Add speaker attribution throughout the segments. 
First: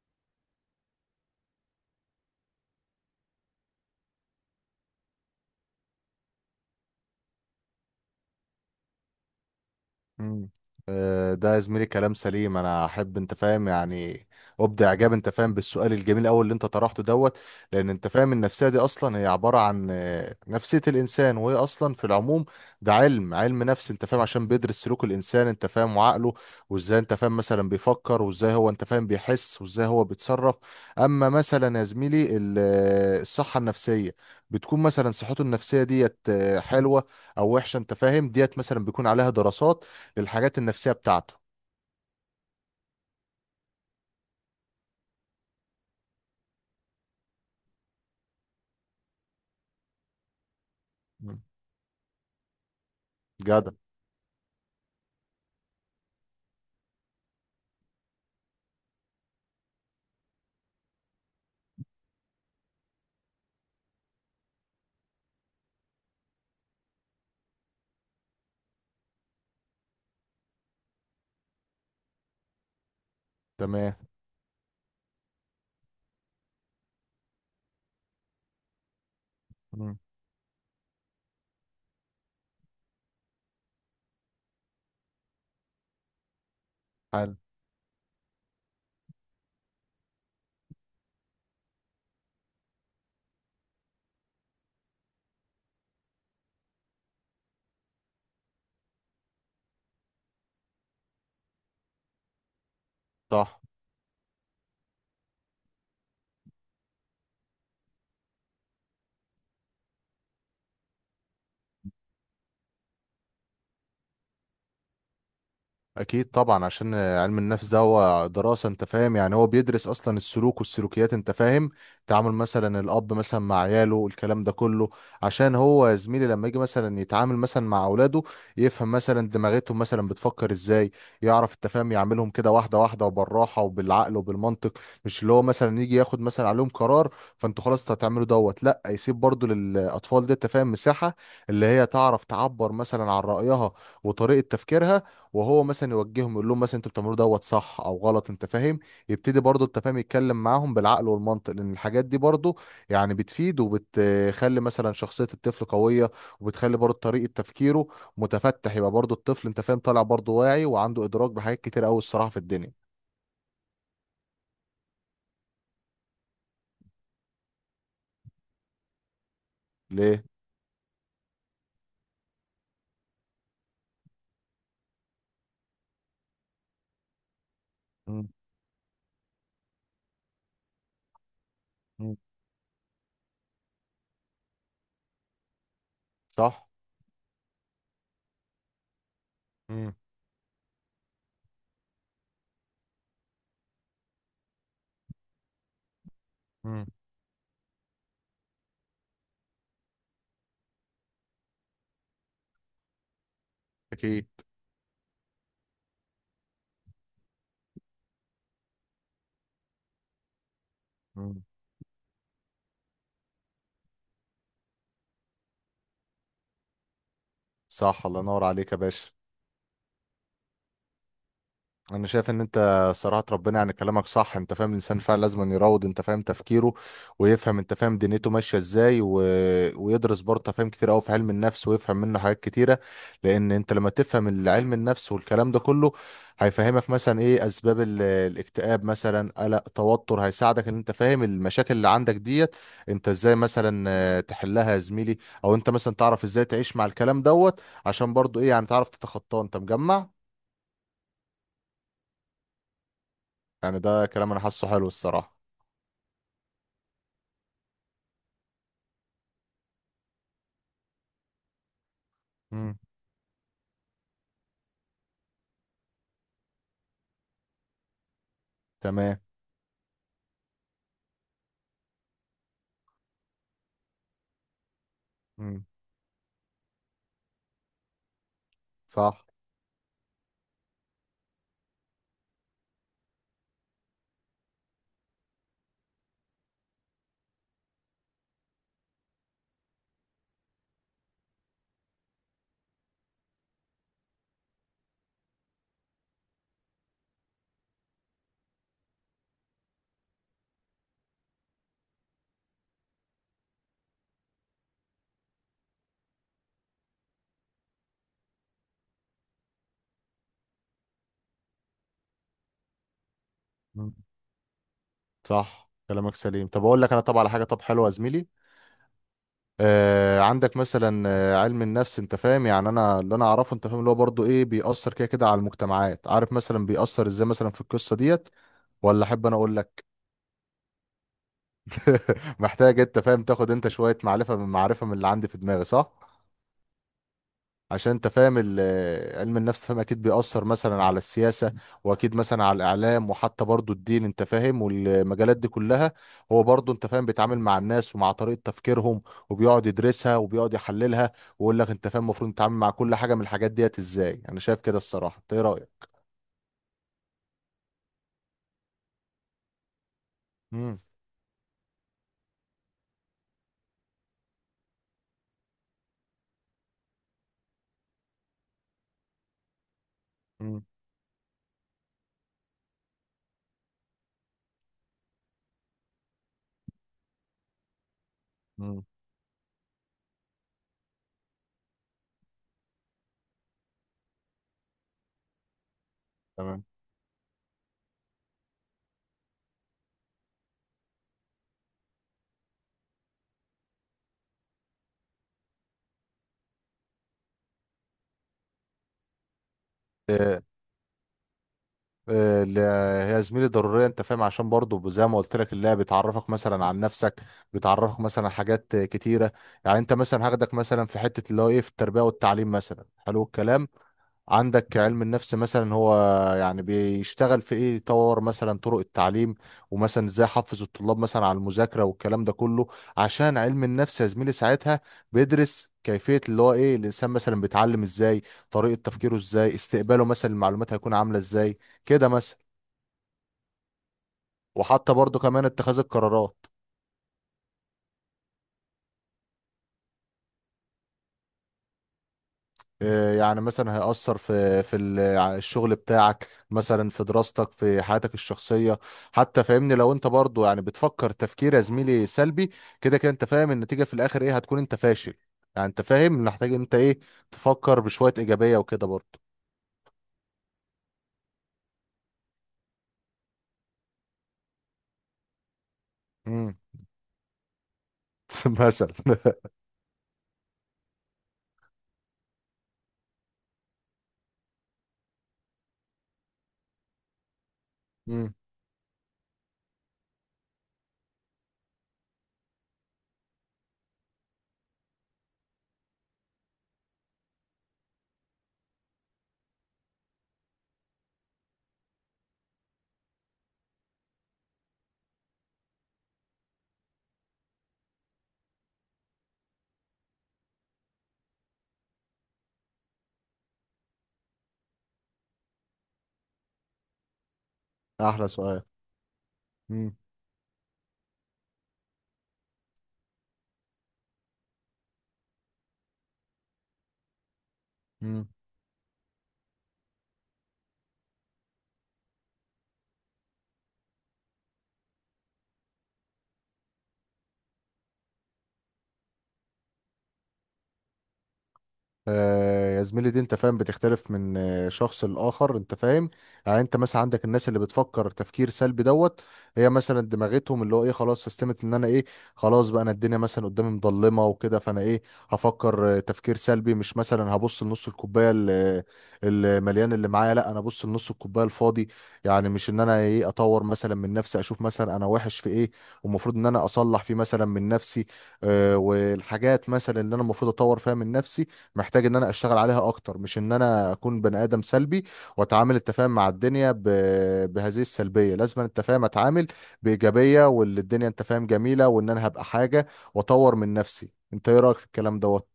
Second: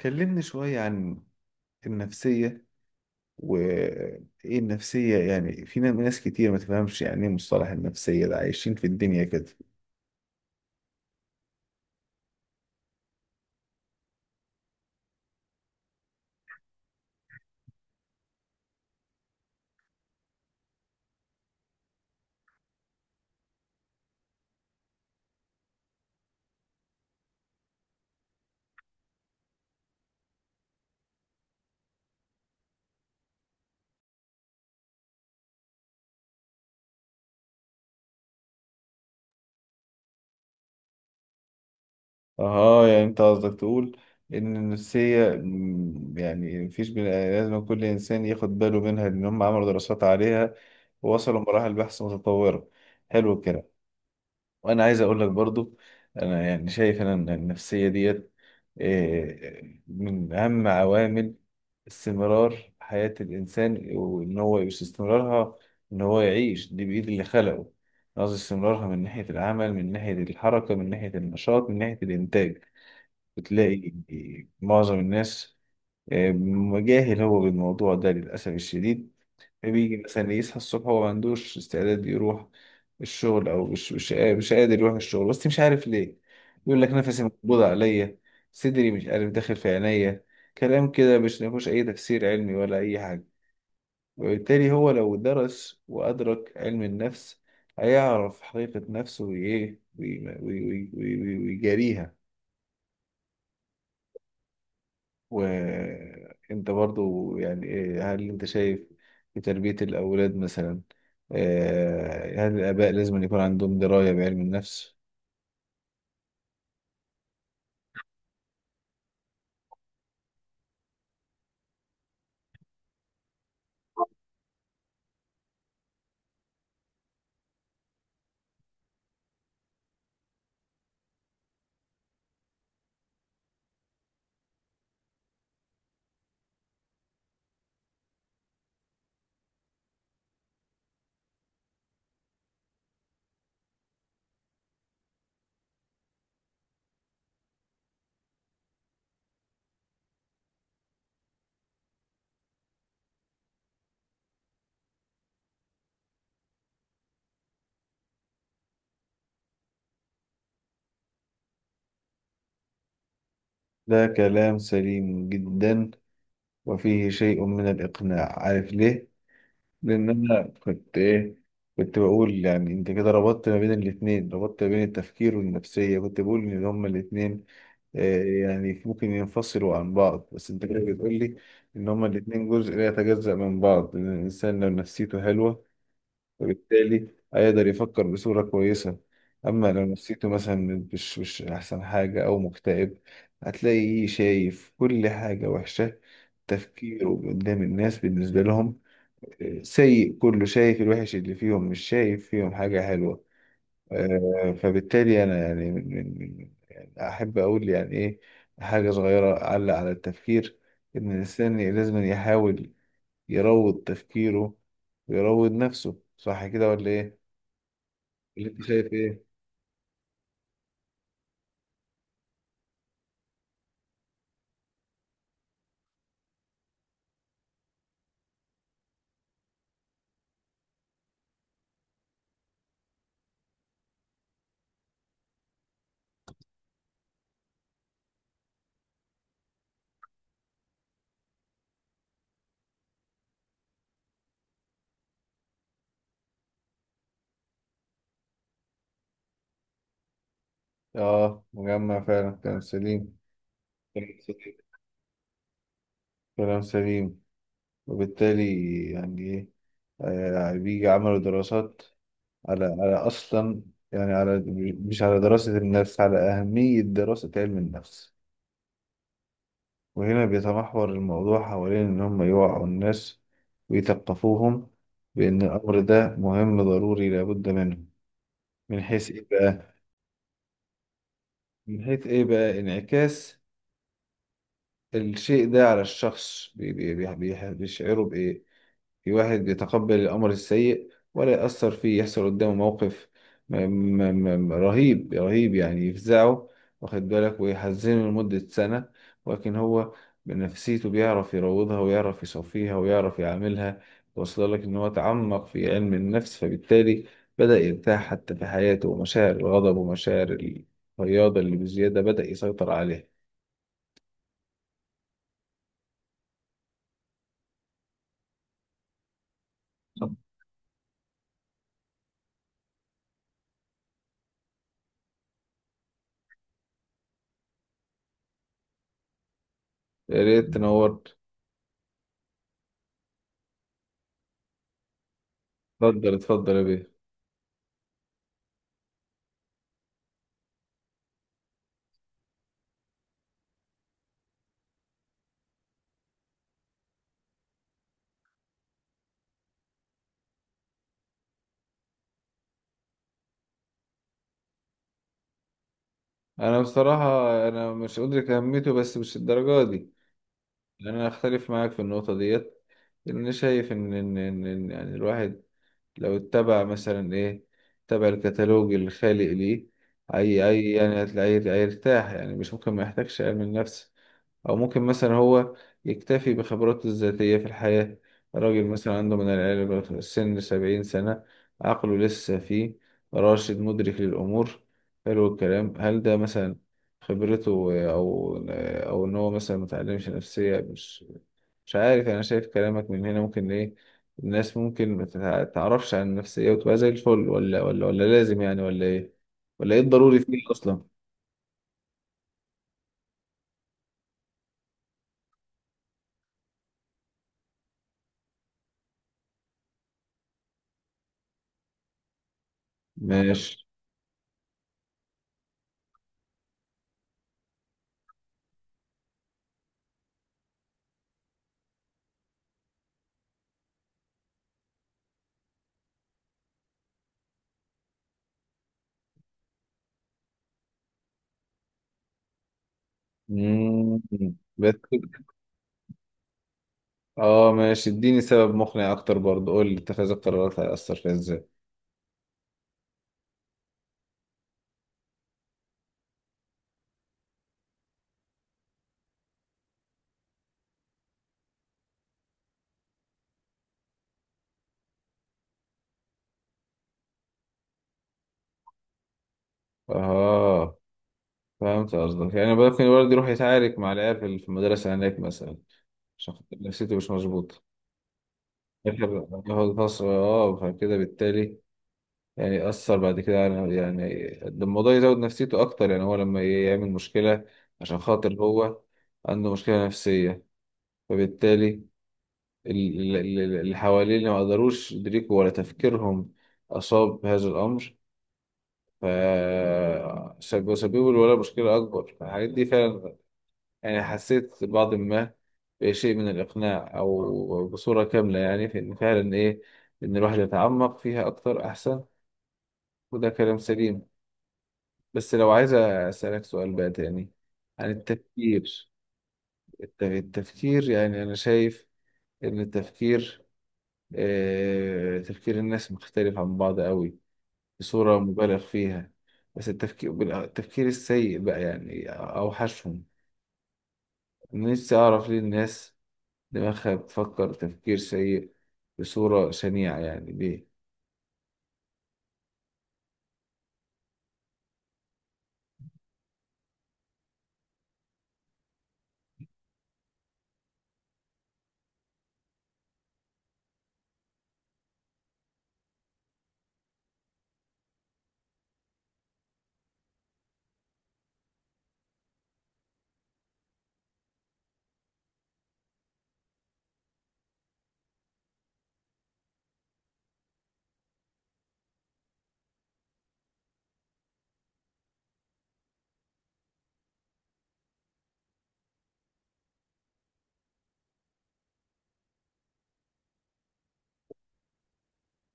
Speaker 1: كلمني شوية عن النفسية وإيه النفسية؟ يعني في ناس كتير ما تفهمش يعني إيه مصطلح النفسية ده، عايشين في الدنيا كده.
Speaker 2: مم. ده يا زميلي كلام سليم. انا احب انت فاهم، يعني ابدع اعجاب، انت فاهم، بالسؤال الجميل قوي اللي انت طرحته دوت. لان انت فاهم النفسيه دي اصلا هي عباره عن نفسيه الانسان، وهي اصلا في العموم ده علم نفس، انت فاهم، عشان بيدرس سلوك الانسان، انت فاهم، وعقله، وازاي انت فاهم مثلا بيفكر، وازاي هو انت فاهم بيحس، وازاي هو بيتصرف. اما مثلا يا زميلي الصحه النفسيه بتكون مثلا صحته النفسيه ديت حلوه او وحشه، انت فاهم ديت مثلا بيكون عليها دراسات للحاجات النفسية بتاعته.
Speaker 1: أها، يعني أنت قصدك تقول إن النفسية يعني مفيش، بني لازم كل إنسان ياخد باله منها، لأن هم عملوا دراسات عليها ووصلوا
Speaker 2: مم.
Speaker 1: مراحل بحث متطورة. حلو
Speaker 2: جدع.
Speaker 1: الكلام. وانا عايز اقول لك برضو، انا يعني شايف انا ان النفسيه ديت إيه، من اهم عوامل استمرار حياه الانسان. وان هو مش استمرارها، ان هو يعيش دي بايد اللي خلقه. أنا قصدي استمرارها من ناحيه العمل، من ناحيه الحركه، من ناحيه النشاط، من ناحيه الانتاج. بتلاقي
Speaker 2: تمام.
Speaker 1: معظم الناس إيه، مجاهل هو بالموضوع ده للاسف الشديد. بيجي
Speaker 2: مم.
Speaker 1: مثلا يصحى الصبح وما عندوش استعداد يروح الشغل، او مش قادر يروح الشغل بس مش عارف ليه. يقول لك نفسي
Speaker 2: حلو.
Speaker 1: مقبوض عليا، صدري مش عارف داخل في عينيا، كلام كده مش مفيهوش اي تفسير علمي ولا اي حاجه. وبالتالي هو لو درس وادرك علم النفس هيعرف حقيقه نفسه وايه ويجاريها.
Speaker 2: صح.
Speaker 1: وانت برضو يعني هل انت شايف في تربية الأولاد مثلا، هل الآباء لازم أن يكون عندهم دراية بعلم النفس؟
Speaker 2: اكيد طبعا، عشان علم النفس ده هو دراسه، انت فاهم، يعني هو بيدرس اصلا السلوك والسلوكيات، انت فاهم. تعامل مثلا الاب مثلا مع عياله، الكلام ده كله عشان هو يا زميلي لما يجي مثلا يتعامل مثلا مع اولاده، يفهم مثلا دماغتهم مثلا بتفكر ازاي. يعرف انت فاهم يعملهم كده واحده واحده وبالراحه وبالعقل وبالمنطق، مش اللي هو مثلا يجي ياخد مثلا عليهم قرار فانتوا خلاص هتعملوا دوت. لا، يسيب برضو للاطفال دي انت فاهم مساحه اللي هي تعرف تعبر مثلا عن رايها وطريقه تفكيرها، وهو مثلا يوجههم يقول لهم مثلا انتوا بتعملوه دوت صح او غلط، انت فاهم. يبتدي برضه انت فاهم يتكلم معاهم بالعقل والمنطق، لان الحاجات دي برضه يعني بتفيد، وبتخلي مثلا شخصية الطفل قوية، وبتخلي برضه طريقة تفكيره متفتح، يبقى برضه الطفل انت فاهم طالع برضه واعي وعنده ادراك بحاجات كتير قوي الصراحة في الدنيا.
Speaker 1: ده كلام سليم جدا، وفيه شيء من الإقناع، عارف ليه؟ لأن
Speaker 2: ليه.
Speaker 1: أنا كنت إيه، كنت بقول يعني أنت كده ربطت ما بين الاتنين، ربطت ما بين التفكير والنفسية. كنت بقول إن هما الاتنين
Speaker 2: مم.
Speaker 1: يعني ممكن ينفصلوا عن بعض، بس انت كده بتقول لي ان هما
Speaker 2: مم.
Speaker 1: الاتنين جزء لا يتجزأ من بعض، لان الانسان لو نفسيته حلوة
Speaker 2: صح.
Speaker 1: فبالتالي هيقدر يفكر بصورة كويسة. اما لو
Speaker 2: مم.
Speaker 1: نفسيته مثلا مش احسن حاجة او مكتئب، هتلاقيه شايف كل حاجة وحشة،
Speaker 2: مم.
Speaker 1: تفكيره قدام الناس بالنسبة لهم سيء، كله شايف الوحش اللي فيهم مش شايف فيهم حاجة حلوة.
Speaker 2: اكيد.
Speaker 1: فبالتالي انا يعني يعني احب اقول يعني ايه، حاجه صغيره اعلق على التفكير. ان
Speaker 2: مم.
Speaker 1: الانسان لازم يحاول يروض تفكيره ويروض نفسه، صح كده ولا ايه؟
Speaker 2: صح، الله ينور
Speaker 1: اللي انت
Speaker 2: عليك يا
Speaker 1: شايف
Speaker 2: باشا.
Speaker 1: ايه؟
Speaker 2: انا شايف ان انت صراحة، ربنا، يعني كلامك صح انت فاهم. الانسان فعلا لازم أن يروض انت فاهم تفكيره، ويفهم انت فاهم دنيته ماشية ازاي، ويدرس برضه أنت فاهم كتير قوي في علم النفس، ويفهم منه حاجات كتيرة. لان انت لما تفهم العلم النفس والكلام ده كله، هيفهمك مثلا ايه اسباب الاكتئاب مثلا، قلق، توتر. هيساعدك ان انت فاهم المشاكل اللي عندك ديت انت ازاي مثلا تحلها يا زميلي. او انت مثلا تعرف ازاي تعيش مع الكلام دوت، عشان برضه ايه يعني تعرف تتخطاه، انت مجمع.
Speaker 1: اه مجمع فعلا، كلام سليم،
Speaker 2: يعني ده
Speaker 1: كلام
Speaker 2: كلام انا
Speaker 1: سليم،
Speaker 2: حاسه حلو الصراحة.
Speaker 1: كلام سليم. وبالتالي يعني ايه، بيجي عملوا دراسات على
Speaker 2: مم.
Speaker 1: على اصلا يعني على، مش على دراسه النفس، على اهميه دراسه علم النفس.
Speaker 2: تمام.
Speaker 1: وهنا بيتمحور الموضوع حوالين إن هم يوعوا الناس ويثقفوهم بأن
Speaker 2: مم.
Speaker 1: الأمر ده مهم ضروري لابد منه. من حيث إيه
Speaker 2: صح.
Speaker 1: بقى؟ من حيث إيه بقى؟ انعكاس الشيء ده على الشخص، بيشعره بإيه؟ في واحد بيتقبل الأمر السيء ولا يأثر فيه، يحصل قدامه موقف م- رهيب رهيب يعني، يفزعه واخد بالك ويحزنه لمدة سنة، ولكن هو بنفسيته بيعرف يروضها ويعرف يصفيها ويعرف يعاملها. وصل لك إن هو تعمق في علم النفس فبالتالي بدأ يرتاح حتى في حياته، ومشاعر الغضب ومشاعر الرياضة اللي بزيادة بدأ يسيطر عليها.
Speaker 2: مم. صح كلامك سليم. طب اقول لك انا، طب على حاجه، طب حلوه يا زميلي. عندك مثلا علم النفس، انت فاهم، يعني انا اللي انا اعرفه، انت فاهم، اللي هو برضه ايه بيأثر كده كده على المجتمعات، عارف مثلا بيأثر ازاي مثلا في القصه ديت، ولا احب انا اقول لك؟
Speaker 1: يا ريت تنورت.
Speaker 2: محتاج انت فاهم تاخد انت شويه معرفه من اللي عندي في دماغي، صح.
Speaker 1: اتفضل اتفضل يا بيه.
Speaker 2: عشان انت فاهم علم النفس، فاهم، اكيد بيأثر مثلا على السياسة، واكيد مثلا على الاعلام، وحتى برضو الدين، انت فاهم، والمجالات دي كلها. هو برضو انت فاهم بيتعامل مع الناس ومع طريقة تفكيرهم، وبيقعد يدرسها وبيقعد يحللها، ويقول لك انت فاهم المفروض تتعامل مع كل حاجة من الحاجات ديت ازاي. انا شايف كده الصراحة، انت ايه رأيك؟
Speaker 1: انا بصراحة انا مش أدرك اهميته بس مش الدرجة دي.
Speaker 2: مم.
Speaker 1: يعني انا اختلف معاك في النقطة ديت، لان انا شايف ان ان ان إن يعني الواحد لو اتبع مثلا ايه، اتبع الكتالوج الخالق ليه، اي
Speaker 2: مم.
Speaker 1: اي يعني هتلاقيه هيرتاح، يعني مش ممكن ما يحتاجش علم النفس. أو ممكن مثلا هو يكتفي بخبراته الذاتية في الحياة، راجل
Speaker 2: مم.
Speaker 1: مثلا عنده من العلم سن 70 سنة، عقله لسه فيه راشد مدرك للأمور، حلو الكلام. هل ده مثلا خبرته، أو أو إن هو مثلا متعلمش نفسية؟ مش عارف، أنا شايف كلامك من هنا ممكن إيه، الناس ممكن ما تعرفش عن النفسية وتبقى زي الفل، ولا لازم يعني، ولا إيه؟ ولا إيه الضروري
Speaker 2: تمام.
Speaker 1: فيه أصلا؟
Speaker 2: اللي هي زميلي ضرورية، انت فاهم، عشان برضو زي ما قلت لك، اللعبة بتعرفك مثلا عن نفسك، بتعرفك مثلا حاجات كتيرة. يعني انت مثلا هاخدك مثلا في حتة اللي هو ايه في التربية والتعليم مثلا. حلو
Speaker 1: ماشي.
Speaker 2: الكلام، عندك علم النفس مثلا هو يعني بيشتغل في ايه، يطور مثلا طرق التعليم، ومثلا ازاي احفز الطلاب مثلا على المذاكره والكلام ده كله. عشان علم النفس يا زميلي ساعتها بيدرس كيفيه اللي هو ايه الانسان مثلا بيتعلم ازاي، طريقه تفكيره ازاي، استقباله مثلا المعلومات هيكون عامله ازاي، كده مثلا.
Speaker 1: مم. بس
Speaker 2: وحتى برضه كمان اتخاذ القرارات.
Speaker 1: اه ماشي، اديني سبب مقنع اكتر برضه، قول لي اتخاذ القرارات هيأثر فيها ازاي؟
Speaker 2: يعني مثلا هيأثر في الشغل بتاعك، مثلا في دراستك، في حياتك الشخصية حتى، فاهمني. لو انت برضو يعني بتفكر تفكير يا زميلي سلبي كده كده، انت فاهم النتيجة في الاخر ايه هتكون؟ انت فاشل. يعني انت فاهم محتاج انت ايه، تفكر بشوية ايجابية وكده برضو.
Speaker 1: اه فهمت قصدك. يعني ممكن الولد يروح يتعارك مع العيال في في المدرسة هناك مثلا، عشان خاطر
Speaker 2: امم
Speaker 1: نفسيته مش مظبوطة،
Speaker 2: مثلا
Speaker 1: ياخد ياخد فصل اه، فكده بالتالي يعني يأثر بعد كده على، يعني ده الموضوع يزود نفسيته أكتر. يعني هو لما يعمل مشكلة عشان خاطر
Speaker 2: امم
Speaker 1: هو عنده مشكلة نفسية، فبالتالي اللي حواليه اللي ما قدروش يدركوا ولا تفكيرهم أصاب بهذا الأمر، ف سببوا الولد مشكلة أكبر. الحاجات دي فعلا يعني حسيت بعض ما، بشيء من الإقناع أو بصورة كاملة، يعني في إن فعلا إيه، إن الواحد يتعمق فيها أكتر أحسن، وده كلام سليم. بس لو عايز أسألك سؤال بقى تاني عن
Speaker 2: احلى سؤال.
Speaker 1: التفكير. التفكير يعني أنا شايف إن التفكير تفكير الناس مختلف عن بعض قوي، بصورة
Speaker 2: امم
Speaker 1: مبالغ فيها. بس التفكير التفكير السيء بقى، يعني أوحشهم. أنا نفسي أعرف ليه الناس دماغها بتفكر تفكير سيء بصورة شنيعة، يعني ليه؟
Speaker 2: يا زميلي دي انت فاهم بتختلف من شخص لآخر، انت فاهم. يعني انت مثلا عندك الناس اللي بتفكر تفكير سلبي دوت، هي مثلا دماغتهم اللي هو ايه خلاص سيستمت ان انا ايه، خلاص بقى انا الدنيا مثلا قدامي مظلمة وكده، فانا ايه، هفكر تفكير سلبي. مش مثلا هبص لنص الكوباية المليان اللي معايا، لا انا ابص لنص الكوباية الفاضي. يعني مش ان انا ايه، اطور مثلا من نفسي، اشوف مثلا انا وحش في ايه والمفروض ان انا اصلح فيه مثلا من نفسي. والحاجات مثلا اللي انا المفروض اطور فيها من نفسي، محتاج ان انا اشتغل عليها اكتر، مش ان انا اكون بني ادم سلبي واتعامل التفاهم مع الدنيا بهذه السلبيه. لازم أن التفاهم اتعامل بايجابيه، واللي الدنيا انت فاهم جميله، وان انا هبقى حاجه واطور من نفسي. انت ايه رايك في الكلام دوت؟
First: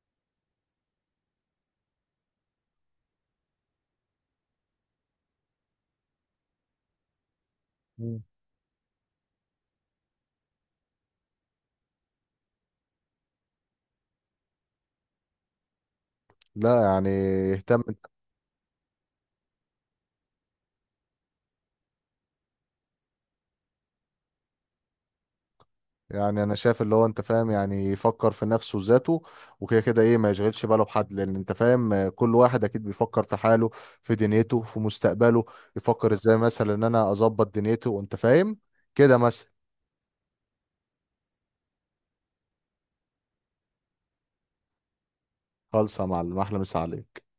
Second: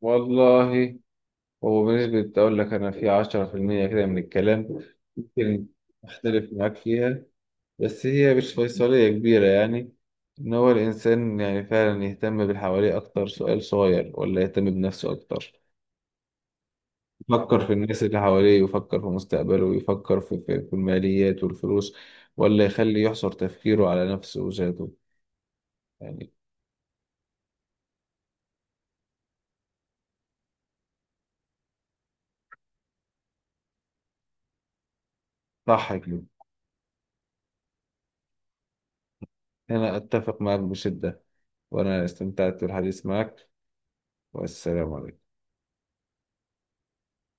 Speaker 1: والله، هو بنسبة أقول لك أنا في 10% كده من الكلام ممكن أختلف معاك فيها، بس
Speaker 2: مم.
Speaker 1: هي مش فيصلية كبيرة. يعني إن هو الإنسان يعني فعلا يهتم بالحواليه أكتر، سؤال صغير، ولا يهتم بنفسه أكتر؟
Speaker 2: لا يعني.
Speaker 1: يفكر في
Speaker 2: يهتم.
Speaker 1: الناس اللي حواليه، ويفكر في مستقبله، ويفكر في الماليات والفلوس، ولا يخلي يحصر تفكيره على نفسه وذاته يعني؟
Speaker 2: يعني انا شايف اللي هو انت فاهم، يعني يفكر في نفسه وذاته، وكده كده ايه ما يشغلش باله بحد، لان انت فاهم كل واحد اكيد بيفكر في حاله، في دنيته، في مستقبله.
Speaker 1: صح
Speaker 2: يفكر
Speaker 1: كده.
Speaker 2: ازاي مثلا ان انا اظبط دنيته، وانت فاهم كده مثلا.
Speaker 1: أنا أتفق معك بشدة، وأنا استمتعت بالحديث معك، والسلام عليكم.
Speaker 2: خالصة يا معلم، أحلى مسا عليك.